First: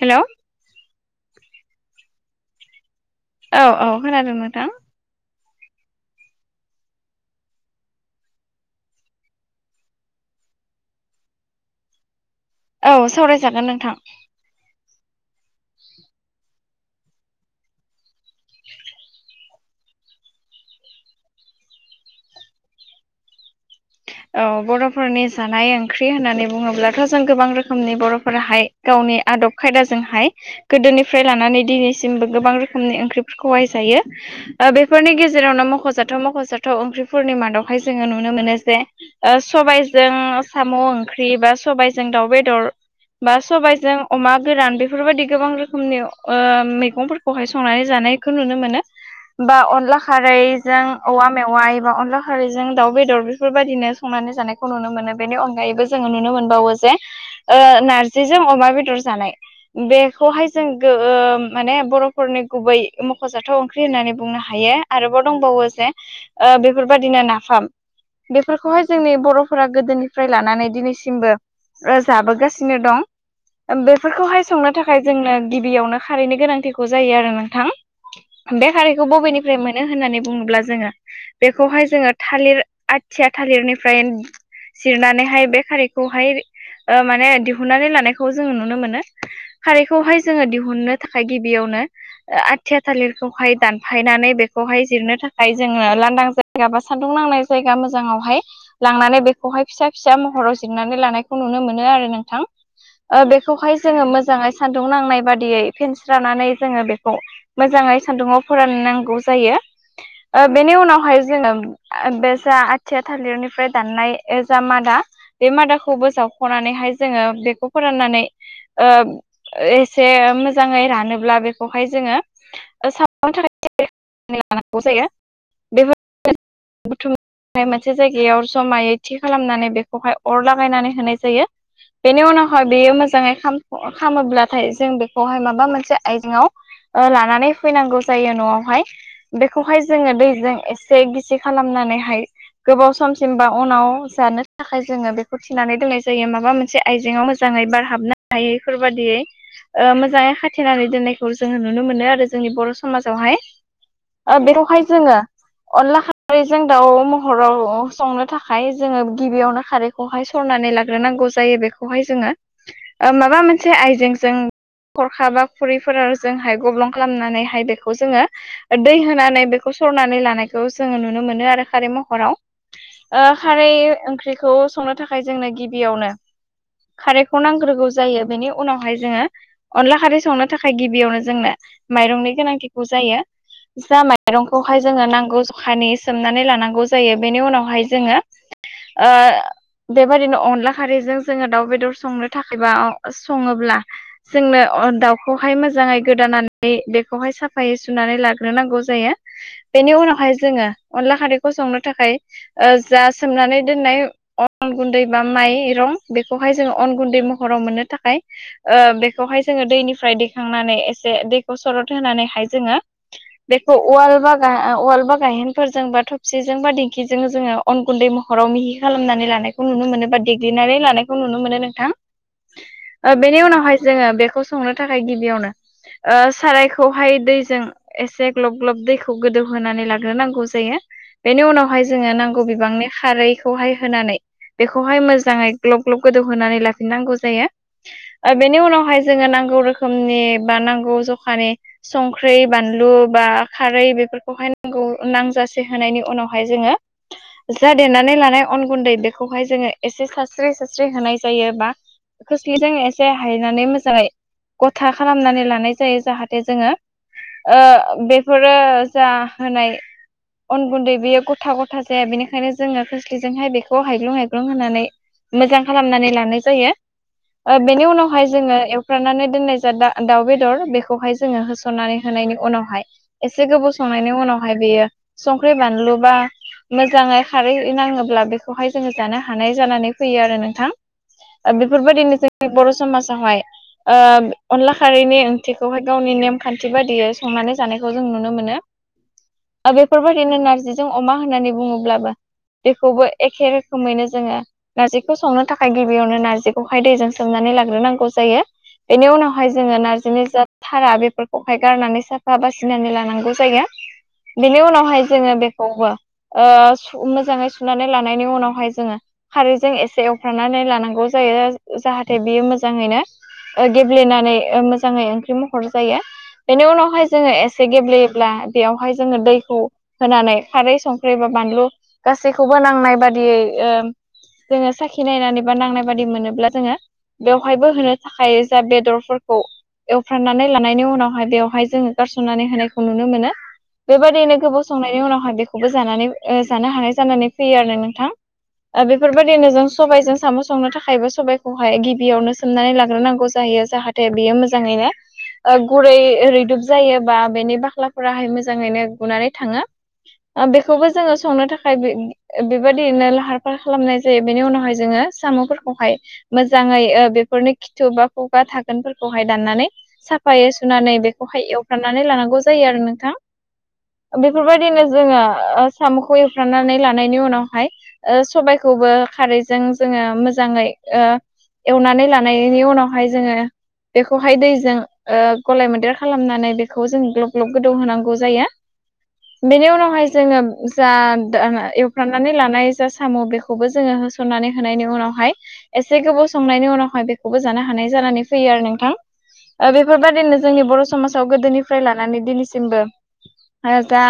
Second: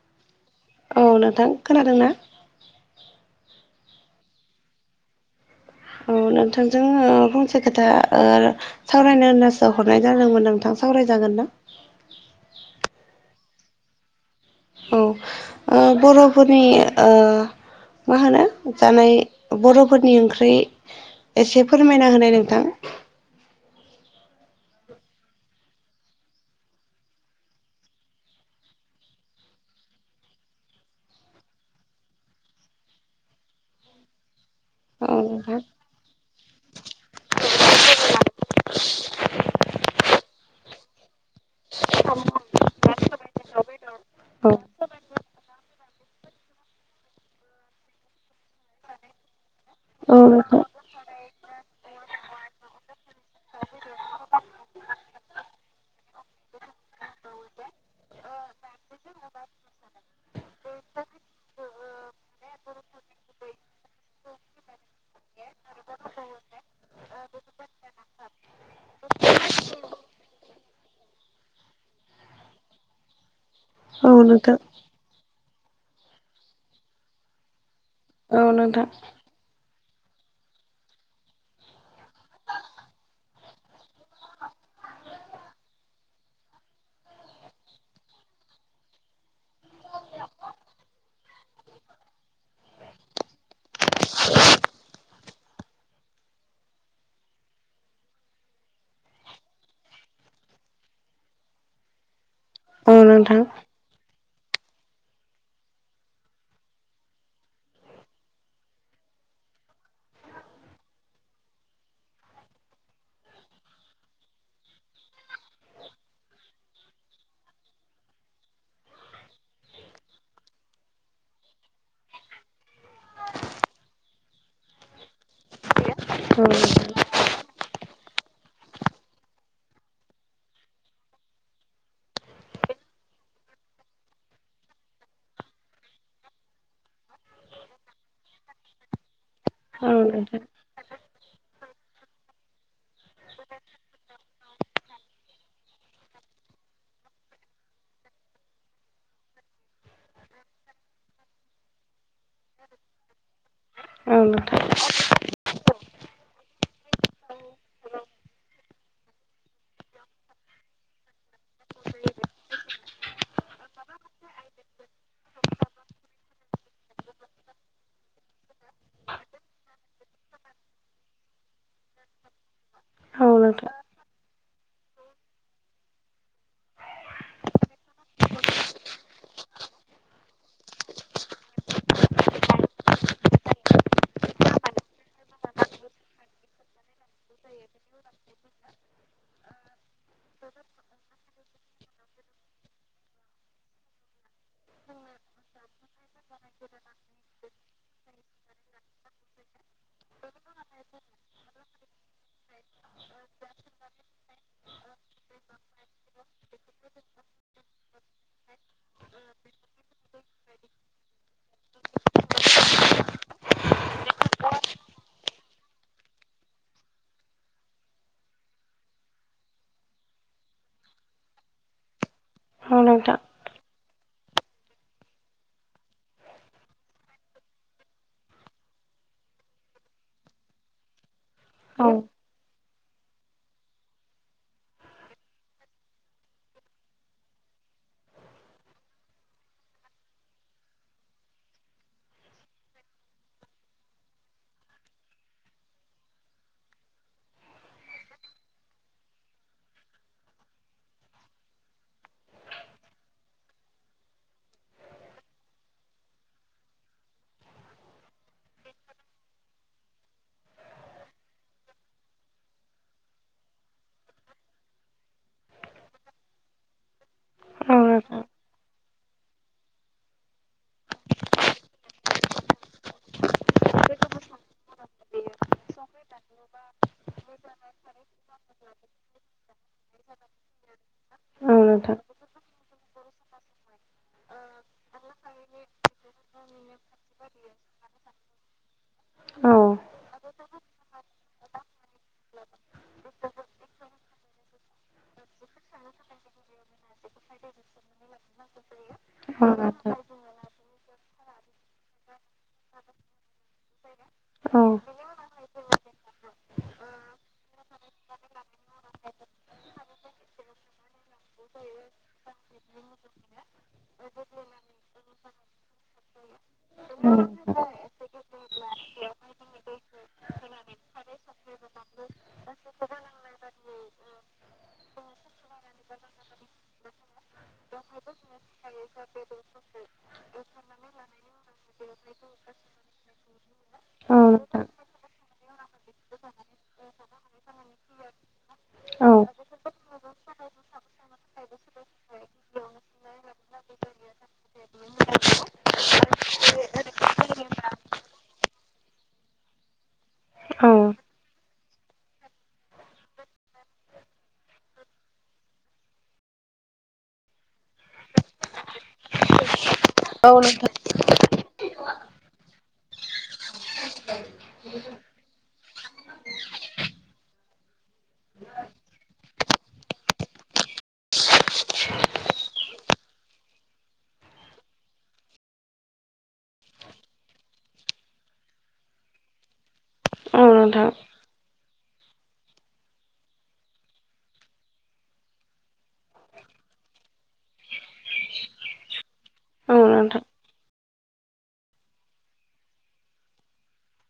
हेल' औ नोंथां खोनादों ना? औ-औ खोनादों नोंथां। औ नोंथांजों फंसे खोथा ओ सावरायनो होनासो हरनाय जादोंमोन नोंथां सावरायजागोन्ना? औ सावरायजागोन नोंथां। औ ओ बर'फोरनि ओ मा होनो जानाय बर'फोरनि ओंख्रि एसे फोरमायना होनाय नोंथां? औ बर'फोरनि जानाय ओंख्रि होननानै बुङोब्लाथ' जों गोबां रोखोमनि बर'फोराहाय गावनि आदब खायदाजोंहाय गोदोनिफ्राय लानानै दिनैसिमबो गोबां रोखोमनि ओंख्रिफोरखौहायजायो। औ बेफोरनि नोंथां गेजेरावनो मख'जाथाव मख'जाथाव ओंख्रिफोरनि मादावखाय जोङो नुनो मोनो जे ओ सबायजों साम' ओंख्रि बा सबबायजों दाउ बेदर बा सबायजों अमा गोरान औ बेफोरबायदि गोबां रोखोमनि ओ मैगंफोर बहाय संनानै जानायखौ नुनो मोनो। बा अनला औ खारैजों नोंथां औवा मेवा एबा अनला खारैजों दाउ बेदर बेफोरबायदिनो संनानै जानायखौ नुनो मोनो बेनि अनगायैबो जोङो नुनो मोनबावो जे ओ नारजिजों अमा बेदर जानाय बेखौहाय जों ओ माने बर'फोरनि गुबै मख'जाथाव ओंख्रि होननानै बुंनो हायो। आरोबाव दंबावो जे ओ बेफोरबायदिनो नाफाम बेफोरखौहाय जोंनि बर'फोरा गोदोनिफ्राय लानानै दिनैसिमबो जाबोगासिनो दं। औ बेफोरखौहाय नोंथां संनो थाखाय जोंनो गिबियावनो खारैनि गोनांथिखौ जायो आरो नोंथां। बे हारिखौ बबेनि मोनो होननानै बुङोब्ला जोङो बेखौहाय जोङो थालिर आथिया थालिरनि फ्राय जिरनानैहाय बे खारैखौहाय ओ माने दिहुननानै लानायखौ जोङो नुनो मोनो। खारैखौहाय जोङो दिहुननो थाखाय गिबियावनो आथिया थालिरखौहाय दानफायनानै बेखौहाय जिरनो थाखाय जोङो लांदां जाय गा बा सान्दुं नांनाय जायगा मोजाङावहाय लांनानै बेखौहाय फिसा फिसा महराव जिरनानै लानायखौ नुनो मोनो आरो नोंथां। औ ओ नोंथां बेखौहाय जोङो मोजाङै सान्दुं नांनाय बादियै फेन्स लानानै जोङो बेखौ मोजाङै सान्दुङाव फोराननांगौ जायो। ओ बेनि उनावहाय जोङो बे जा आथिया थालिरनिफ्राय दाननाय जा मादा बे मादाखौबोोसावख'नानैहाय जोङो बेखौ फोराननानै ओ एसे मोजाङै रानोब्ला बेखौहाय जोङो [unintelligible] लानांगौ जायो बेफोर औ नोंथां [unintelligible] मोनसे जायगायाव समायै थि खालामनानै बेखौहाय अर लागायनानै होनाय जायो। बेनि उनावहाय बेयो मोजाङै खालामामोब्लाथाय जों बेखौहाय माबा मोनसे आयजङआव ओ लानानै फैनांगौ जायो न'आवहाय बेखौहाय औ जोङो नोंथां दैजों एसे गिसि खालामनानैहाय गोबाव सम सिमबा उनाव जानो थाखाय जोङो बेखौ थिनानै दोननाय जायो माबा मोनसे आइजेंाव मोजाङै बारह हाबनो हायैफोरबायाददियै ओ मोजाङै खाथेनानै दोननायखौ जोङो नुनो मोनो आरो जोंनि बर' समाजावहाय ओ औ बेखौहाय जोङो अनला खारैजों दाउ महराव संनो थाखाय जोङो गिबियावनो खारैखौहाय सरनानै लाग्रोनांगौ जायो बेखौहाय जोङो। माबा मोनसे आइजेंजों खरखा बा खुरैफोर जोंहाय गब्लं खालामनानैहाय बेखौ जोङो दै होनानै बेखौ सरनानै लानायखौ जोङो नुनो मोनो आरो खारै महराव ओ खारै नोंथां ओंख्रिखौ संनो थाखाय जोंनो गिबियावनो खारैखौ नांग्रोगौ जायो बेनि उनावहाय जोङो अनला खारै संनो थाखाय गिबियावनो जोंनो माइरंनि गोनांथिखौ जायो। जा माइरंखौहाय जोङो नांगौ जखानि सोमनानै लानांगौ जायो बेनि उनाव बेवहाय जोङो ओ बेबायदिनो अनला खारैजों जोङो दाउ बेदर संनो थाखायबा सङोब्ला जोंनो दाउखौहाय मोजाङै गोदानानै बेखौहाय सा फायै सुनानै लाग्रोनांगौ जायो। बेनि उनावहाय जोङो अनला खारैखौ संनो थाखाय जा सोमनानै दोननाय अन गुन्दै बा माइरं बेखौहाय जोङो अन गुन्दै महराव मोननो थाखाय ओ बेखौहाय जोङो दैनिफ्राय दैखांनानै एसे दैखौ सरद होनानैहाय जोङो बेखौ उवाल ब उवाल बा गायहेनफोरजोंबा थबसिजोंबा दिंखि जों जोङो अन गुन्दै महराव मिहि खालामनानै लानायखौ नुनो मोनो बा देग्लिनानै लानायखौ नुनो मोनो नोंथां। औ नोंथां औ नोंथां औ ओ नोंथां बेनि उनावहाय जोङो बेखौ संनो थाखाय गिबियावनो ओ सारायखौहाय दैजों एसे ग्लब ग्लब दैखौ गोदौहोनानै लाग्रोनांगौ जायो बेनि उनाव बेहाय औ जोङो नांगौ बिबांनि खारै खौहाय होनानै बेखौहाय मोजाङै ग्लब ग्लब गोदौहोनानै लाफिननांगौ जायो। बेनि उनावहाय जोङो नांगौ रोखोमनि बा नांगौ जखानि संख्रि बानलु बा खारै बेफोरखौहाय नांगौ नांजासे होनायनि उनाव बेहाय जोङो जा देरनानै लानाय अन गुन्दै बेखौहाय जोङो एसे सारास्रि सास्रि होनाय जायो बा खोस्लिजों एसे हायनानै मोजाङै गथा खालामनानै लानाय जायो जाहाथे जोङो ओ बेफोरो जा होनाय अन गुन्दै बेयो गथा गथा जाया बेनिखायनो जोङो खोस्लिजोंहाय बेखौ हायग्लुं हायग्लुं होनानै मोजां खालामनानै लानाय जायो ओ औ बेनि नोंथां उनावहाय जोङो एवफ्रानानै दोननाय जा दा-दाउ बेदर बेखौहाय जोङो होसननानै होनायनि उनावहाय एसे गोबाव संनायनि उनावहाय बेयो संख्रि बानलु बा मोजाङै खारै नाङोब्ला बेखौहाय जोङो जानो हानाय जानानै फैयो आरो नोंथां। ओ औ नोंथां बेफोरबायदिनो जों बर' समाजावहाय ओ अनला खारैनि ओंथिखौहाय गावनि नेम खान्थि बायदियै संनानै जानायखौ जों नुनो मोनो ओ औ बेफोरबायदिनो नारजि जों अमा होननानै बुङोब्लाबो बेखौबो एखे रोखोमैनो जोङो नारजिखौ संनो थाखाय गिबियावनो नारजिखौहाय दैजों सोमनानै लाग्रोनांगौ जायो। बेनि औ औ उनावहाय जोङो नारजिनि जा भारा बेफोरखौहाय गारनानै साफा बासिनानै लानांगौ जायो। बिनि उनावहाय जोङो बे खौबो मोजाङै सुनानै लानायनि उनावहाय जोङो खारैजों एसे एवफ्रानानै लानांगौ जायो जाहाथे बियो मोजाङैनो गेब्लेनानै मोजाङै ओंख्रि महर जायो बेनि उनाव हाय जोङो एसे गेब्लेयोब्ला बेयावहाय जोङो दैखौ होनानै खारै संख्रि बा बानलु गासैखौबो नांनाय बादियै ओ जोङो साखि नायनानै बा नांनाय बायदि मोनोब्ला जोङो बेवहायबो होनो थाखाय जा बेदरफोरखौ एवफ्राननानै लानायनि उनावहाय बेवहाय जोङो गारसननानै होनायखौ नुनो मोनो। बेबायदियैनो गोबाव संनायनि उनावहाय बेखौबो जानानै जानो हानाय जानानै फैयो आरो नोंथां। ओ बेफोरबायदिनो जों सबायजों साम' संनो थाखायबो सबायखौहाय गिबियावनो सोमनानै लाग्रोनांगौ जायो। जाहाथे बियो मोजाङैनो ओ गुरै रैदुब जायो बा बेनि बाख्लाफोराहाय मोजाङैनो गुनानै थाङो बेखौबो जोङो संनो थाखाय बे बेबायदििनो लाहार फाहार खालामनाय जायो बेनि उनावहाय जोङो साम'फोरखौहाय मोजाङै बेफोरनो खिथु बा खुगा थाखोनफोरखौहाय दाननानै साफायै सुनानै बेखौहाय एवफ्रनानै लानांगौ जायो आरो नोंथां बेफोरबायदिनो जोङो साम'खौ एवफ्रानानै लानायनि उनावहाय सबायखौबो खारैजों जोङो मोजाङै ओ एवनानै लानायनि उनावहाय जोङो बेखौहाय दैजों ओ गलाय मोन्देर खालामनानै बेखौ जों ग्लब ग्लब गोदौ होनांगौ जायो बेनि उनाव जोङो नोंथां औ नोंथां औ नोंथां जा औ नोंथां दा एव हुफ्रामनानै लानाय जा साम' बेखौबो जोङो होसननानै होनायनि उनावहाय एसे गोबाव संनायनि उनावहाय बेखौबो जानो हानाय जानानै फैयो आरो नोंथां। औ नोंथां बेफोरबादिनो जोंनि बर' समाजाव गोदोनिफ्राय लानानै दिनैसिमबो जा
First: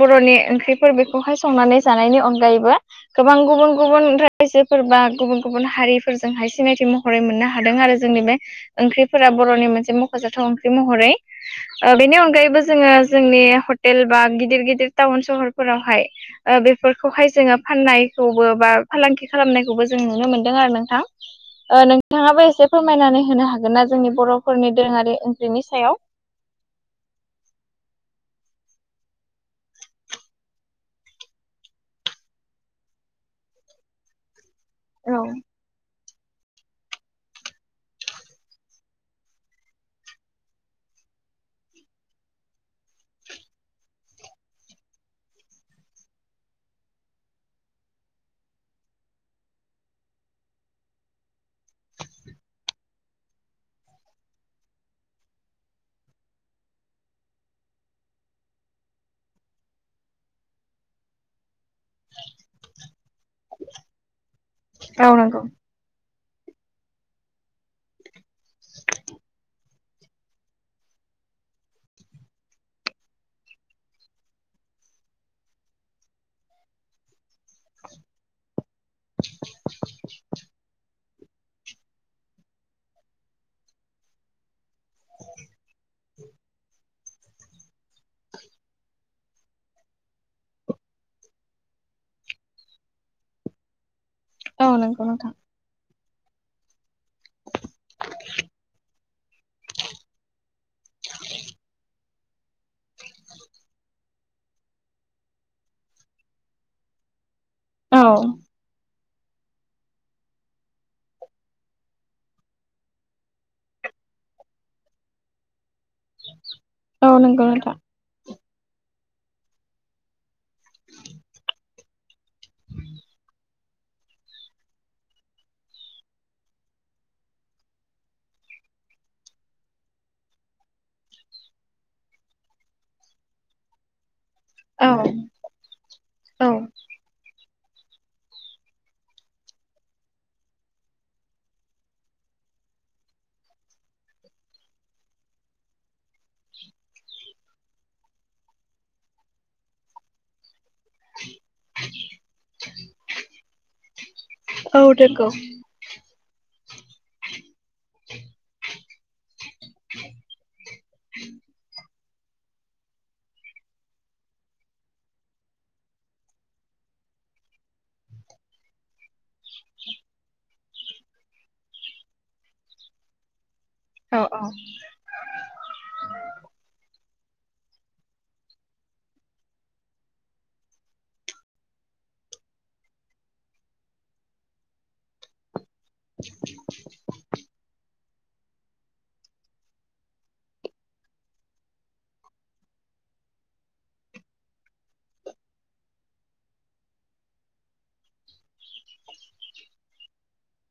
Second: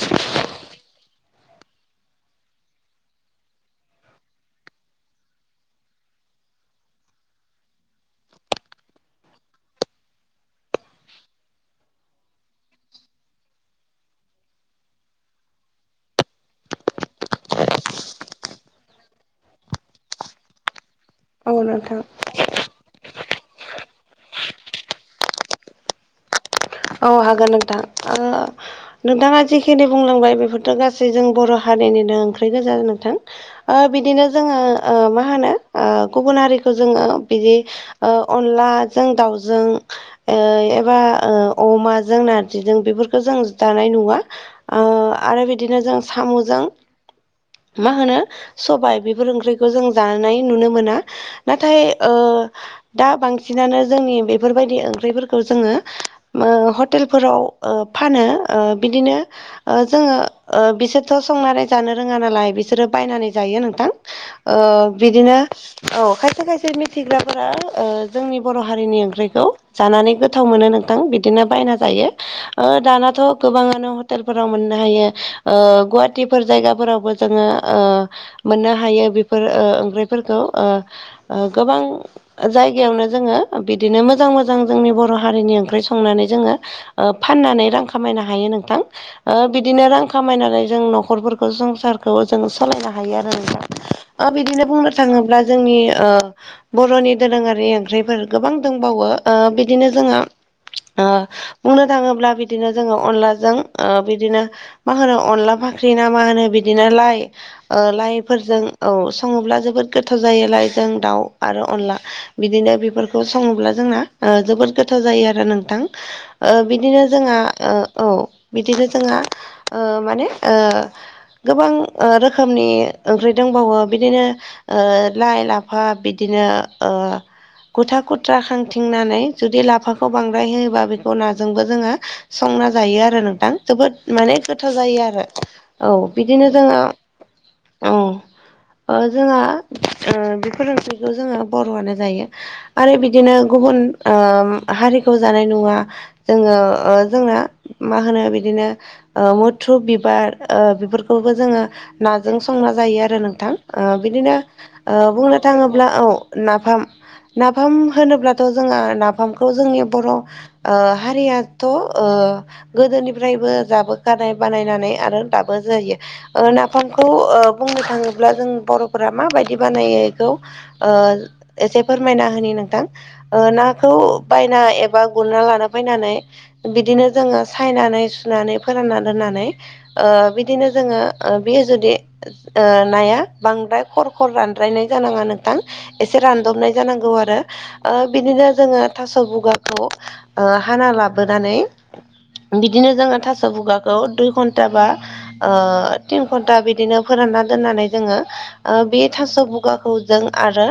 बर'नि ओंख्रिफोर बेखौहाय संनानै जानायनि अनगायैबो गोबां गुबुन गुबुन रायजोफोर बा गुबुन गुबुन हारिफोरजोंहाय सिनायथि म महरै मोननो हादों आरो जोंनि बे ओंख्रिफोरा बर'नि मोनसे मख'जाथाव ओंख्रि महरै बेनि अनगायैबो जोङो जोंनि हटेल बा गिदिर गिदिर टाउन सहरफोरावहाय बेफोरखौहाय जोङो फाननायखौबो बा फालांगि खालामनायखौबो जों नुनो मोनदों आरो औ नोंथां। नोंथां नोंथाङाबो एसे फोरमायनानै होनो हागोन ना जोंनि बर'फोरनि दोरोङारि ओंख्रिनि सायाव? औ हागोन नोंथां। नोंथाङा जिखिनि बुंलांबाय बेफोरथ' गासै जों बर' हारिनिनो ओंख्रि गोजा नोंथां। बिदिनो जोङो औ मा होनो गुबुन हारिखौ खौ जोङो बिदि अनलाजों दाउजों एबा अमाजों नारजिजों बेफोरखौ जों दानाय नुवा आरो बिदिनो जों साम'जों मा होनो सबाय बेफोर ओंख्रिखौ जों जानायानानै नुनो मोना नाथाय ओ दा बांसिनानो जोंनि बेफोरबायदि ओंख्रिफोरखौ जोङो हटेलफोराव फानो बिदिनो जोङो बिसोरथ' संनानै जानो रोङा नालाय बिसोरो बायनानै जायो नोंथां ओ औ बिदिनो नंगौ औ खायसे खायसे मिथिग्राफोरा जोंनि बर' हारिनि ओंख्रिखौ जानानै गोथाव मोनो नोंथां बिदिनो बायना जायो दानाथ' गोबाङानो हटेलफोराव मोननो हायो गुवाहाटिफोर जायगाफोरावबो जोङो मोननो हायो बेफोर ओंख्रिफोरखौ गोबां जायगायावनो जोङो बिदिनो मोजां मोजां जोंनि बर' हारिनि ओंख्रि संनानै जोङो फाननानै रां खामायनो हायो नोंथां। बिदिनो रां खामायनानै जों न'खरफोरखौ संसारखौ जों सोलायनो हायो आरो दा ओ बिदिनो औ बुंनो नंगौ नोंथां थाङोब्ला जोंनि बर'नि दोरोङारि ओंख्रिफोर गोबां दंबावो बिदिनो जोंहा बुंनो थाङोब्ला बिदिनो जोङो अनलाजों बिदिनो मा होनो अनला फाख्रि ना मा होनो बिदिनो लाइ औ लाइफोरजों औ सङोब्ला जोबोद गोथाव जायोोलाय जों दाउ आरो अनला बिदिनो बेफोरखौ सङोब्ला जोंना जोबोद गोथाव जायो आ रो नोंथां बिदिनो औ जोंहा नंगौ नोंथां औ बिदिनो जोंहा माने ओ गोबां रोखोमनि ओंख्रि दंबावो बिदिनो ओ लाइ लाफा बिदिनो गुथा गुथ्रा खांथिंनानै जुदि लाफा बेखौ बांद्राय होयोबा बेखौ नाजोंबो जोङो संना जायो आरो नोंथां जोबोद माने गोथाव औ जायो आरो औ औ बिदिनो जोङो औ जोंहा बेफोर ओंख्रिखौ जोङो बर'आनो जायो। आरो बिदिनो गुबुन ओ हारिखौ जानाय नुवा जोङो ओ जोंना मा होनो बिदिनो ओ मुथ्रु बिबार ओ बेफोरखौबो जोङो नाजों संना जायो आरो नोंथां ओ बिदिनो औ ओ नंगौ बुंनो थाङोब्ला औ नाफाम नाफाम होनोब्लाथ' जोंहा नाफाम खौ जोंनि बर' ओ हारियाथ' गोदोनिफ्रायबो जाबोखानाय बानायनानै आरो दाबो जायो नाफामखौ ओ बुंनो थाङोब्ला जों बर'फोरा माबायदि बानायो बेखौ ओ एसे फोरमायना होनि नोंथां नाखौ औ बायना एबा बा गुरना लानो फैनानै बिदिनो जोङो सायनानै सुनानै फोरानना दोननानै ओ बिदिनो जोङो बेयो जुदि नाया बांद्राय खर' खर' रानद्रायनाय जानाङा नों थां एसे रानदबनाय जानांगौ आरो बिदिनो जोङो थास' गुगाखौ हाना लाबोनानै बिदिनो जोङो थास' बुगाखौ दुइ घन्टाबा ओ तिन घन्टा बिदिनो फोरानना दोननानै जोङो ओ बे थास' बुगाखौ जों आरो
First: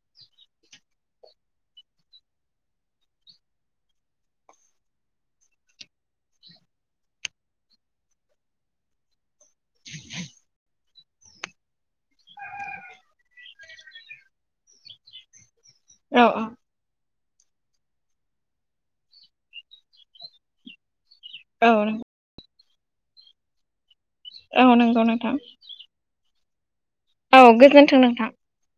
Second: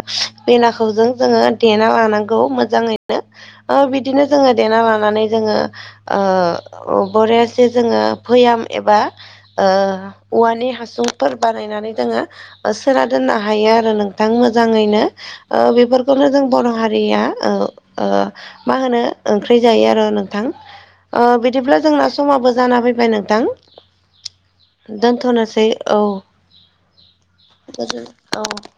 बेनाखौ जों जोङो देना लानांगौ मोजाङै नो ओ बिदिनो जोङो देना लानानै जोङो ओ बरयासे जोङो भैयाम एबा ओ औवानि हासुंफोर बानायनानै दोङो ओ सोना दोननो हायो आरो नोंथां मोजाङैनो ओ बे- औ फोरखौनो जों बर' हारिया ओ ओ मा होनो ओंख्रि जायो आरो नोंथां ओ औ बिदिब्ला जोङो समाबो जाना फैबाय नोंथां औ नंगौ नोंथां दोनथ'नोसै औ औ गोजोन्थों नोंथां [inaudible] औ